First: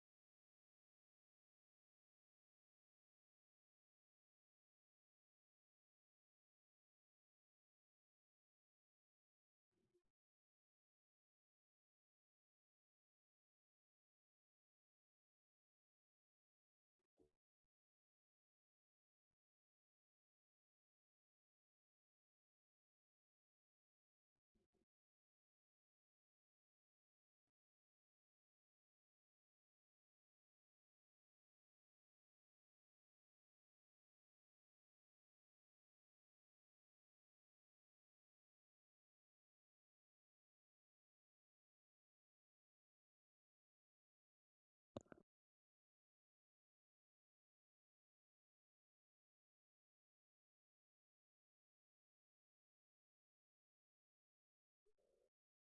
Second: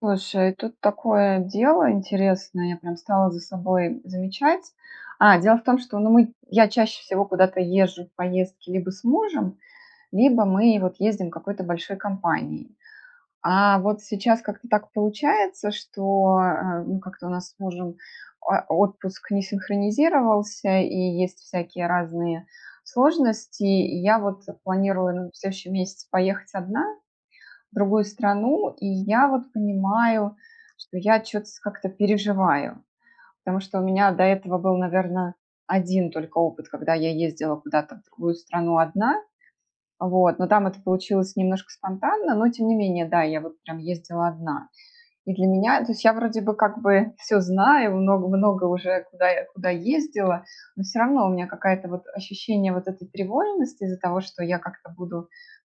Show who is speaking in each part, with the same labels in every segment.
Speaker 1: Слушай, тут такое дело интересное, я прям стала за собой замечать. А, дело в том, что, ну, я чаще всего куда-то езжу в поездки либо с мужем, либо мы вот ездим какой-то большой компанией. А вот сейчас как-то так получается, что ну, как-то у нас с мужем отпуск не синхронизировался, и есть всякие разные сложности. И я вот планирую, ну, в следующем месяце поехать одна, другую страну, и я вот понимаю, что я что то как-то переживаю. Потому что у меня до этого был, наверное, один только опыт, когда я ездила куда-то в другую страну одна. Вот, но там это получилось немножко спонтанно, но тем не менее, да, я вот прям ездила одна. И для меня, то есть я вроде бы как бы все знаю, много много уже куда ездила, но все равно у меня какое то вот ощущение вот этой тревожности из-за того, что я как-то буду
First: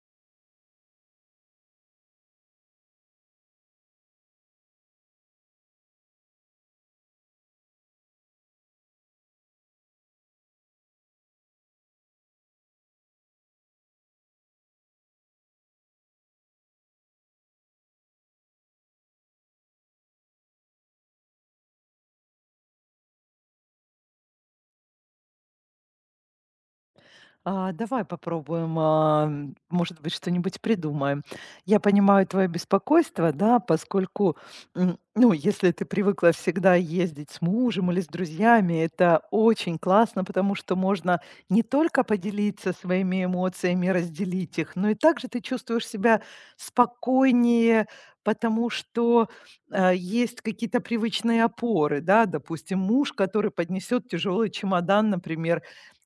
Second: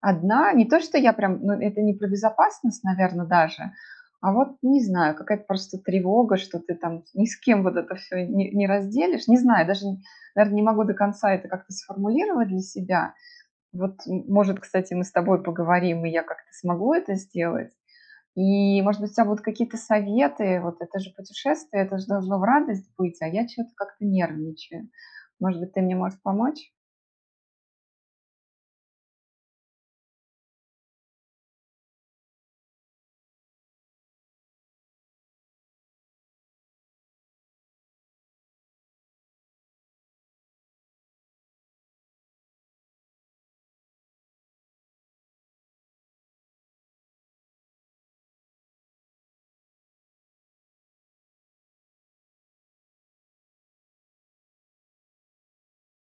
Speaker 1: одна, не то, что я прям, ну, это не про безопасность, наверное, даже, а вот не знаю, какая-то просто тревога, что ты там ни с кем вот это все не разделишь. Не знаю, даже, наверное, не могу до конца это как-то сформулировать для себя. Вот, может, кстати, мы с тобой поговорим, и я как-то смогу это сделать. И, может быть, у тебя будут какие-то советы. Вот это же путешествие, это же должно в радость быть, а я что-то как-то нервничаю. Может быть, ты мне можешь помочь?
Speaker 2: Давай попробуем, может быть, что-нибудь придумаем. Я понимаю твое беспокойство, да, поскольку, ну, если ты привыкла всегда ездить с мужем или с друзьями, это очень классно, потому что можно не только поделиться своими эмоциями, разделить их, но и также ты чувствуешь себя спокойнее, потому что есть какие-то привычные опоры, да, допустим, муж, который поднесет тяжелый чемодан, например,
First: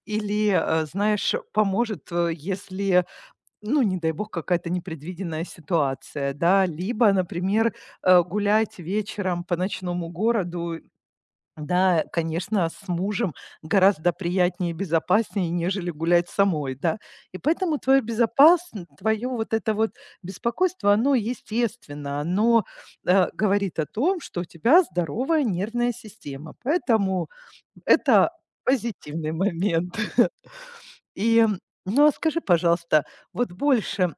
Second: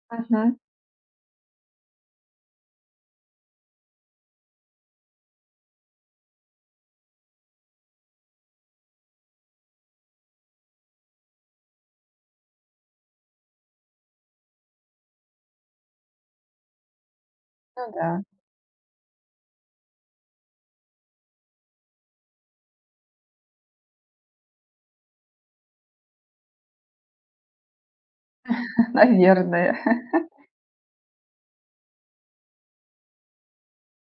Speaker 2: или,
Speaker 1: Мгм.
Speaker 2: знаешь, поможет, если, ну, не дай бог, какая-то непредвиденная ситуация, да. Либо, например, гулять вечером по ночному городу. Да, конечно, с мужем гораздо приятнее и безопаснее, нежели гулять самой, да. И поэтому
Speaker 1: Ну
Speaker 2: твое
Speaker 1: да.
Speaker 2: безопасн твоё вот это вот беспокойство, оно естественно, оно, говорит о том, что у тебя здоровая нервная система. Поэтому это позитивный
Speaker 1: Наверное.
Speaker 2: момент. И, ну, скажи, пожалуйста, вот больше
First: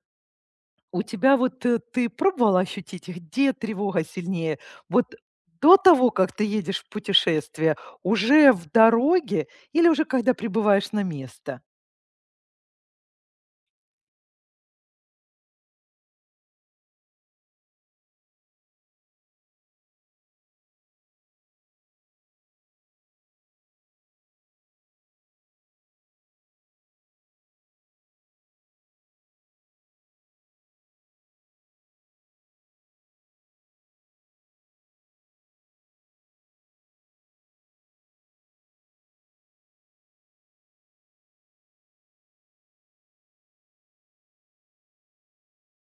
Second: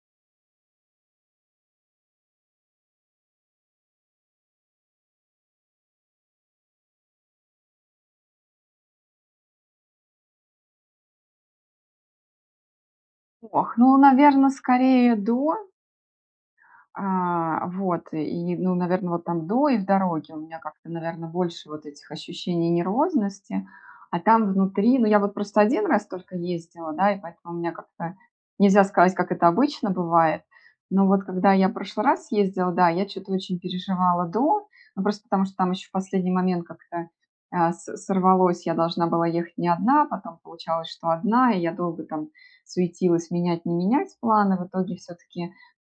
Speaker 2: у тебя ты пробовала ощутить, где тревога сильнее? Вот до того, как ты едешь в путешествие, уже в дороге или уже когда прибываешь на место?
Speaker 1: Ох, ну, наверное, скорее до. А, вот, и, ну, наверное, вот там до и в дороге у меня как-то, наверное, больше вот этих ощущений нервозности, а там внутри, ну, я вот просто один раз только ездила, да, и поэтому у меня как-то нельзя сказать, как это обычно бывает. Но вот когда я в прошлый раз ездила, да, я что то очень переживала до, ну, просто потому что там еще в последний момент как-то, с сорвалось. Я должна была ехать не одна, потом получалось, что одна, и я долго там суетилась менять, не менять планы. В итоге все-таки,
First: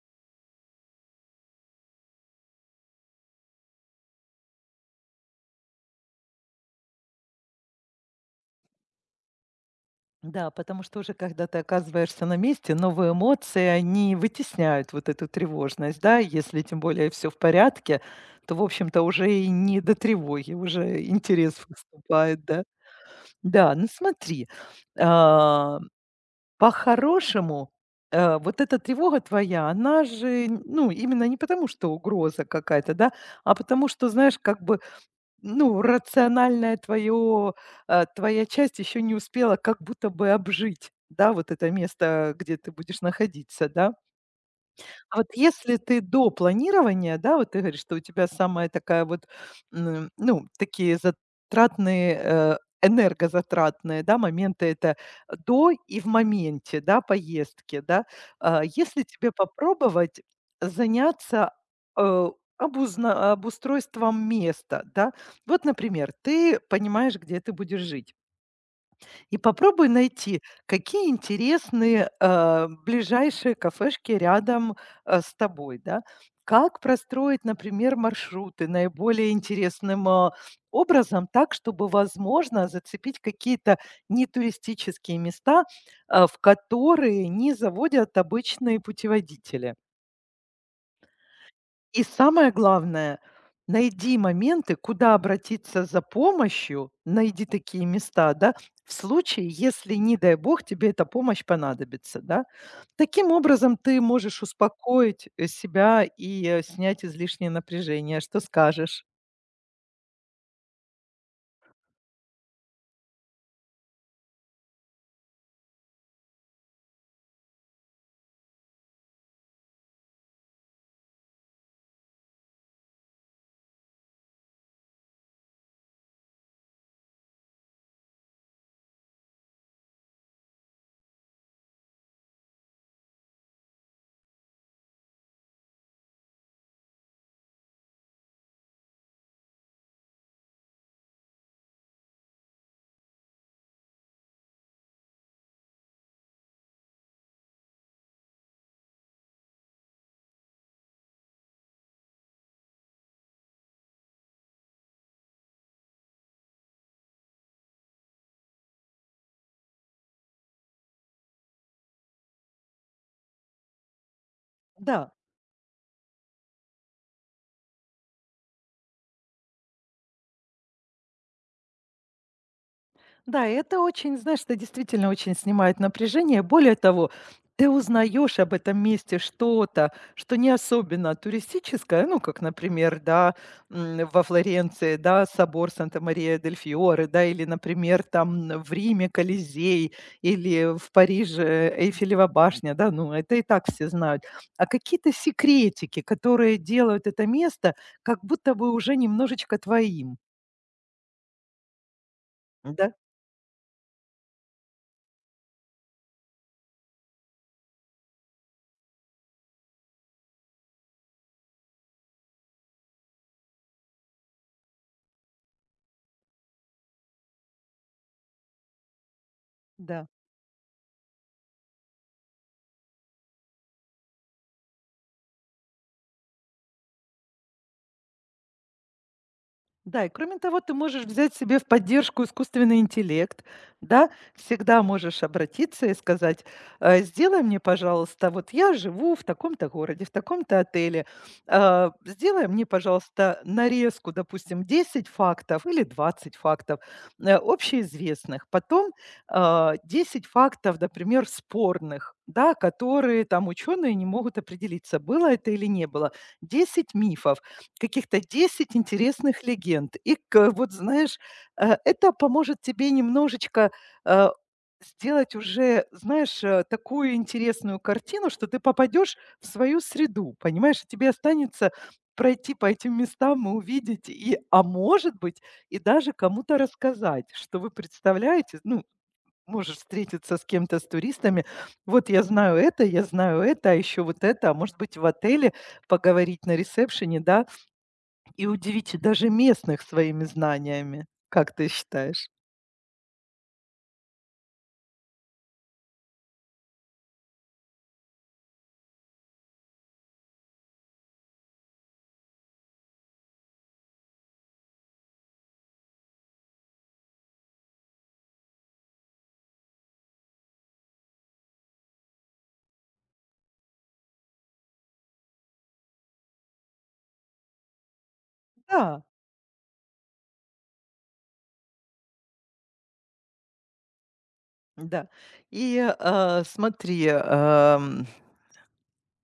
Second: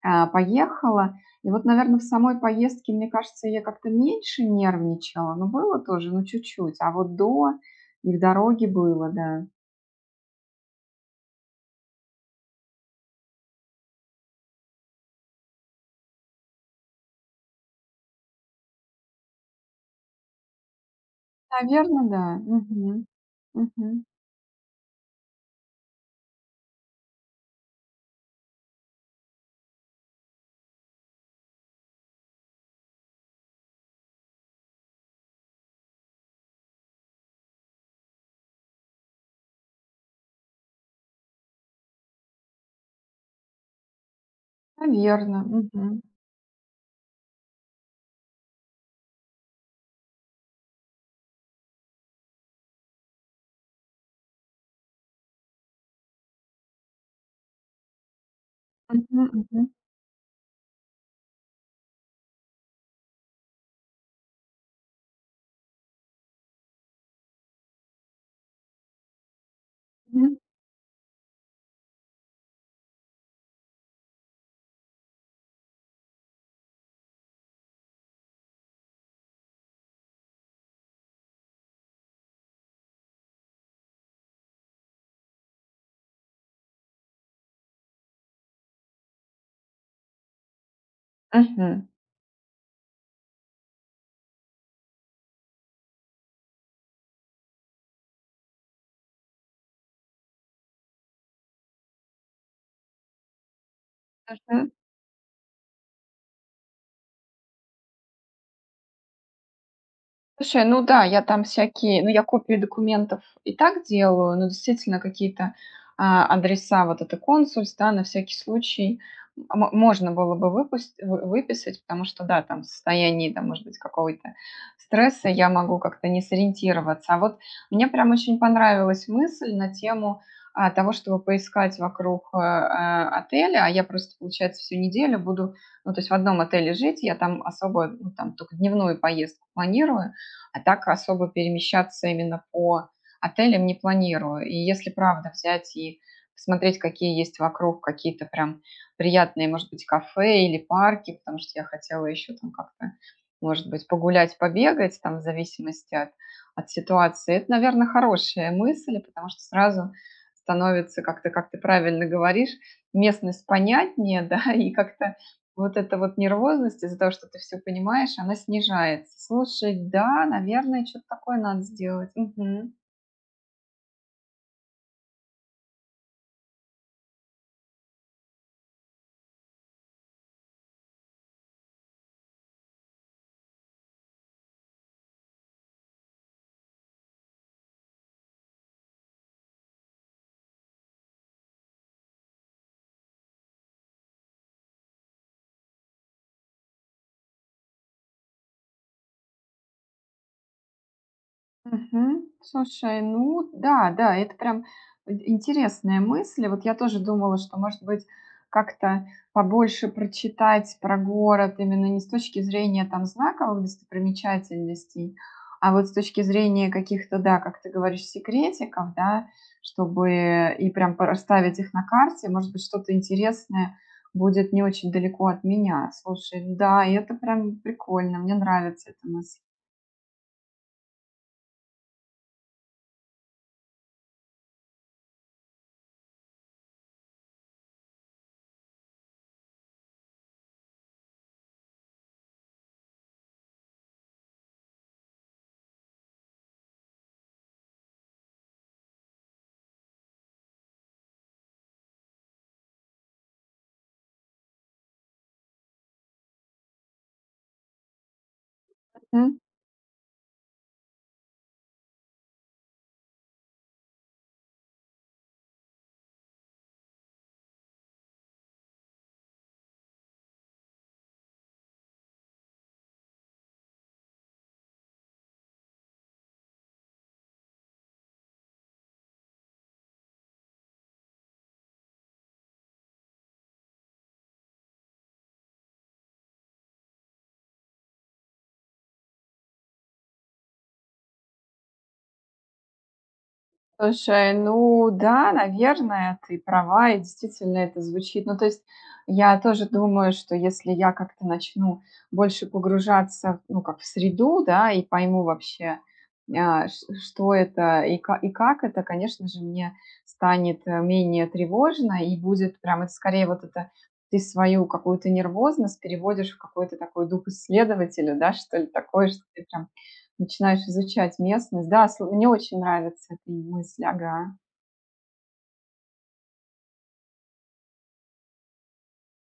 Speaker 1: поехала. И вот, наверное, в самой поездке, мне кажется, я как-то меньше нервничала. Ну, было тоже, ну, чуть-чуть. А вот до и в дороге было, да.
Speaker 2: Да, потому что уже когда ты оказываешься на месте, новые эмоции, они вытесняют вот эту тревожность, да. Если тем более все в порядке, то, в общем-то, уже и не до тревоги, уже интерес
Speaker 1: Наверное, да.
Speaker 2: выступает, да.
Speaker 1: Мгм.
Speaker 2: Да, ну
Speaker 1: Мгм.
Speaker 2: смотри, а по-хорошему, вот эта тревога твоя, она же, ну, именно не потому, что угроза какая-то, да, а потому что, знаешь, как бы, ну, рациональная твоя часть еще не успела как будто бы обжить, да, вот это место, где ты будешь находиться, да. А вот
Speaker 1: Наверно.
Speaker 2: если
Speaker 1: Мгм.
Speaker 2: ты до планирования, да, вот ты говоришь, что у тебя самая такая ну, такие затратные, энергозатратные, да, моменты — это до и в моменте, да, поездки, да. А, если
Speaker 1: Мгм, мгм,
Speaker 2: тебе
Speaker 1: мгм.
Speaker 2: попробовать заняться, э, обузна обустройством места, да. Вот, например, ты понимаешь, где ты будешь жить. И попробуй
Speaker 1: Мгм.
Speaker 2: найти, какие интересные, ближайшие кафешки рядом, с тобой, да. Как простроить, например, маршруты наиболее интересным, образом так, чтобы, возможно, зацепить какие-то нетуристические места, в которые не заводят обычные путеводители? И самое главное, найди моменты, куда обратиться за помощью, найди такие места, да, в случае, если, не дай бог, тебе эта помощь понадобится, да. Таким образом, ты можешь
Speaker 1: Мгм.
Speaker 2: успокоить, себя и, снять излишнее напряжение. Что скажешь?
Speaker 1: Слушай, ну да, я там всякие, ну, я копии документов и так делаю, но действительно какие-то адреса, вот это консульств, да, на всякий случай можно было бы выписать, потому что, да, там в состоянии, там, может быть, какого-то стресса я могу как-то не сориентироваться. А вот мне прям очень понравилась мысль на тему того, чтобы поискать вокруг отеля, а я просто, получается, всю неделю буду, ну, то есть в одном отеле жить, я там особо, ну, там только дневную поездку планирую, а так особо перемещаться именно по отелям не планирую. И если правда взять и посмотреть, какие есть вокруг какие-то прям приятные, может быть, кафе или парки, потому что я хотела еще там как-то, может быть, погулять, побегать, там, в зависимости от, от ситуации. Это, наверное, хорошая мысль, потому что сразу становится, как то как ты правильно говоришь, местность понятнее, да, и
Speaker 2: Да.
Speaker 1: как-то вот эта вот нервозность из-за того, что ты все понимаешь, она снижается. Слушай, да, наверное, что то такое надо сделать. Мгм.
Speaker 2: Да, и это очень, знаешь, это действительно очень снимает напряжение. Более того, ты узнаешь об этом месте что-то, что не особенно туристическое, ну, как, например, да, во Флоренции, да, собор Санта-Мария-дель-Фьоре, да, или, например, там в Риме Колизей, или в Париже Эйфелева башня, да, ну, это и так все знают. А какие-то секретики, которые делают это место как будто бы уже немножечко твоим,
Speaker 1: Мгм.
Speaker 2: да?
Speaker 1: Слушай, ну да, да, это прям интересная мысль. Вот я тоже думала, что, может быть, как-то побольше прочитать про город именно не с точки зрения там знаковых достопримечательностей, а вот с точки зрения каких-то, да, как ты говоришь, секретиков, да,
Speaker 2: Да.
Speaker 1: чтобы и прям расставить их на карте, может быть, что-то интересное будет не очень далеко от меня. Слушай, ну да, и это прям прикольно, мне нравится эта мысль.
Speaker 2: Да, и кроме того, ты можешь взять себе в поддержку искусственный интеллект, да, всегда можешь обратиться и сказать, сделай мне, пожалуйста, вот я живу в таком-то городе, в таком-то отеле, сделай мне, пожалуйста, нарезку, допустим, 10 фактов или 20 фактов общеизвестных, потом 10 фактов, например, спорных, да, которые там ученые не могут определиться, было это или не было, 10 мифов, каких-то 10 интересных легенд. И к вот знаешь, это поможет тебе немножечко, э, сделать уже, знаешь, такую интересную картину, что ты попадешь в свою среду, понимаешь? И тебе останется пройти по этим местам и увидеть, и, а может быть, и даже кому-то рассказать, что вы представляете. Ну, можешь встретиться с кем-то, с туристами. Вот я знаю это, а еще вот это, а может быть, в отеле поговорить на ресепшене, да, и удивите даже местных своими знаниями. Как ты считаешь?
Speaker 1: Слушай, ну да, наверное, ты права, и действительно это звучит. Ну, то есть я тоже думаю, что если я как-то начну больше погружаться, ну, как в среду, да, и пойму вообще, что это и как это, конечно же, мне станет менее тревожно, и будет прям это скорее вот это ты свою какую-то нервозность переводишь в какой-то такой дух исследователя, да, что ли,
Speaker 2: Да,
Speaker 1: такое, что ты прям начинаешь изучать местность. Да, сл мне очень нравится эта мысль, ага.
Speaker 2: да. И, смотри,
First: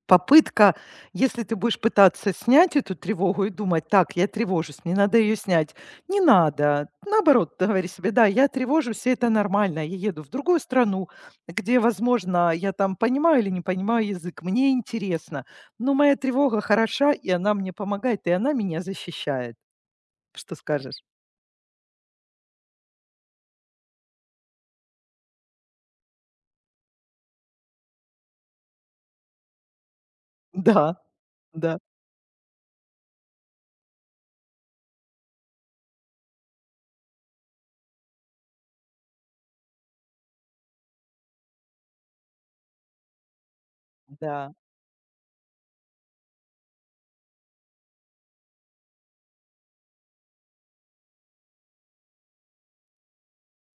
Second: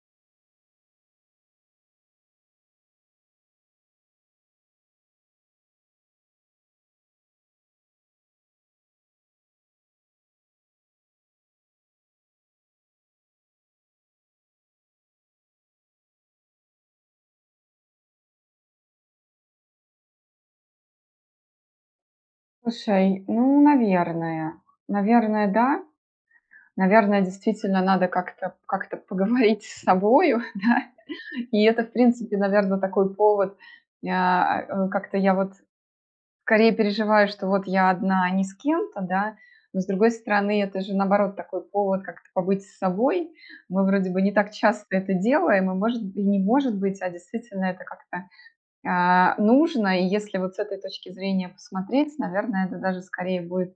Speaker 2: попытка, если ты будешь пытаться снять эту тревогу и думать: «Так, я тревожусь, мне надо ее снять». Не надо. Наоборот, ты говори себе: «Да, я тревожусь, и это нормально. Я еду в другую страну, где, возможно, я там понимаю или не понимаю язык, мне интересно, но моя тревога хороша, и она мне помогает, и она меня защищает». Что скажешь?
Speaker 1: Слушай, ну, наверное. Наверное, да. Наверное, действительно надо как-то поговорить с собою, да.
Speaker 2: Да,
Speaker 1: И
Speaker 2: да,
Speaker 1: это, в принципе, наверное, такой повод. Как-то я вот скорее переживаю, что вот я одна, а не с кем-то, да. Но, с другой стороны, это же, наоборот, такой повод как-то побыть с собой. Мы вроде бы не так
Speaker 2: да,
Speaker 1: часто это делаем, и, может, и не может быть, а действительно это как-то нужно. И если вот с этой точки зрения посмотреть, наверное, это даже скорее будет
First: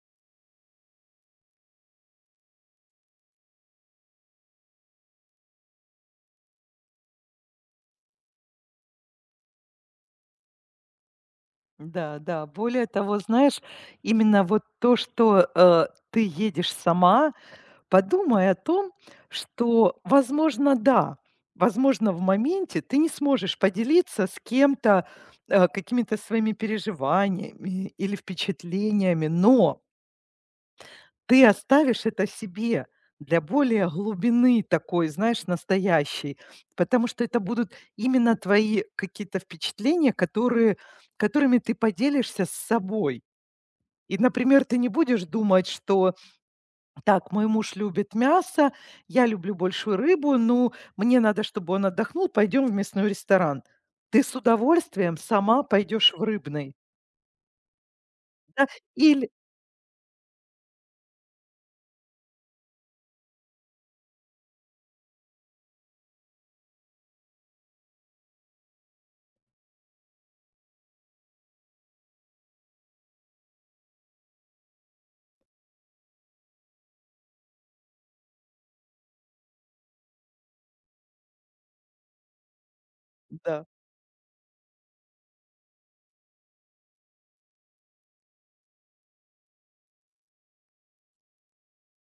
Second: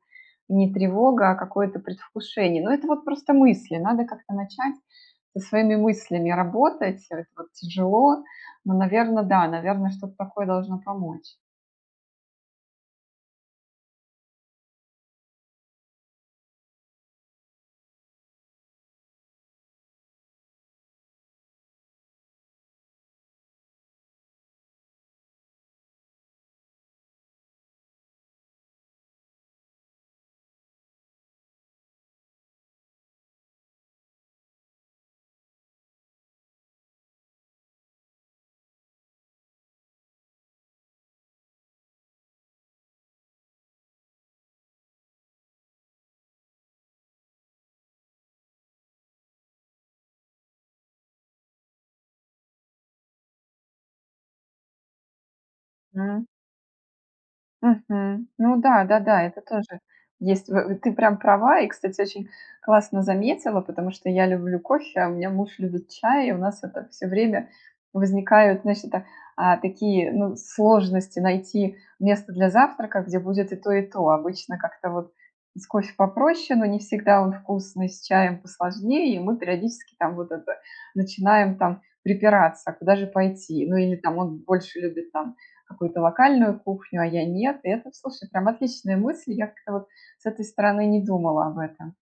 Speaker 1: не тревога, а какое-то предвкушение. Но это вот просто мысли. Надо как-то начать со своими мыслями работать. Это вот тяжело, но, наверное, да, наверное, что-то такое должно помочь.
Speaker 2: да, да. Более того, знаешь, именно вот то, что, ты едешь сама, подумай о том, что, возможно, да, возможно, в моменте ты не сможешь поделиться с кем-то, какими-то своими переживаниями или впечатлениями, но ты оставишь это себе для более глубины такой, знаешь, настоящей, потому что это будут именно твои какие-то впечатления, которые, которыми ты поделишься с собой. И, например, ты не будешь думать, что так, мой муж любит мясо, я люблю большую рыбу, ну, мне надо, чтобы он отдохнул, пойдем в мясной ресторан. Ты с удовольствием сама пойдешь в
Speaker 1: М.
Speaker 2: рыбный.
Speaker 1: Мгм. Ну
Speaker 2: Да?
Speaker 1: да, да-да,
Speaker 2: Или,
Speaker 1: это тоже есть. В ты прям права. И, кстати, очень классно заметила, потому что я люблю кофе, а у меня муж любит чай, и у нас это все время возникают, знаешь, это, такие, ну, сложности найти место для завтрака, где будет и то, и то. Обычно как-то вот с кофе попроще, но не всегда он вкусный, с чаем посложнее, и мы периодически там вот это начинаем там припираться, а куда же пойти.
Speaker 2: да.
Speaker 1: Ну или там он больше любит там какую-то локальную кухню, а я нет. И это, слушай, прям отличная мысль. Я как-то вот с этой стороны не думала об этом.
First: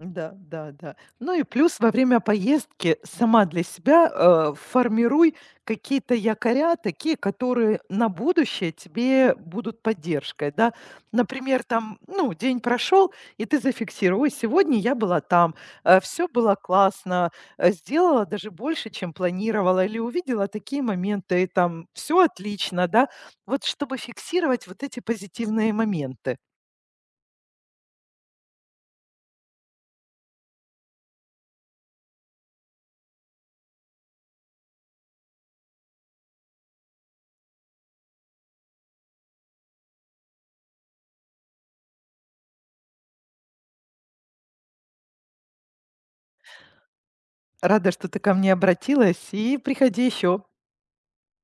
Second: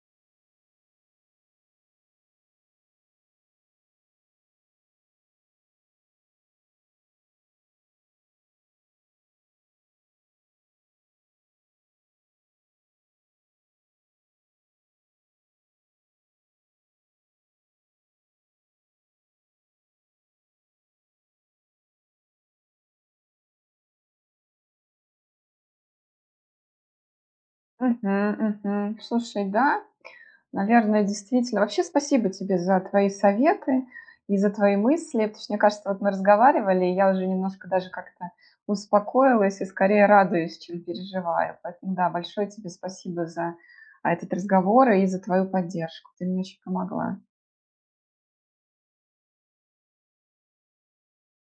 Speaker 2: Да, да, да. Ну и плюс во время поездки сама для себя, формируй какие-то якоря, такие, которые на будущее тебе будут поддержкой, да. Например, там, ну, день прошел, и ты зафиксировал: «Ой, сегодня я была там, все было классно, сделала даже больше, чем планировала, или увидела такие моменты, и там все отлично», да. Вот чтобы фиксировать вот эти позитивные моменты.
Speaker 1: Мгм, мгм. Слушай, да, наверное, действительно. Вообще спасибо тебе за твои советы и за твои мысли, потому что, мне кажется, вот мы разговаривали, и я уже немножко даже как-то успокоилась и скорее радуюсь, чем переживаю. Поэтому, да, большое тебе спасибо за этот разговор и за твою поддержку. Ты мне очень помогла.
Speaker 2: Рада, что ты ко мне обратилась, и приходи еще.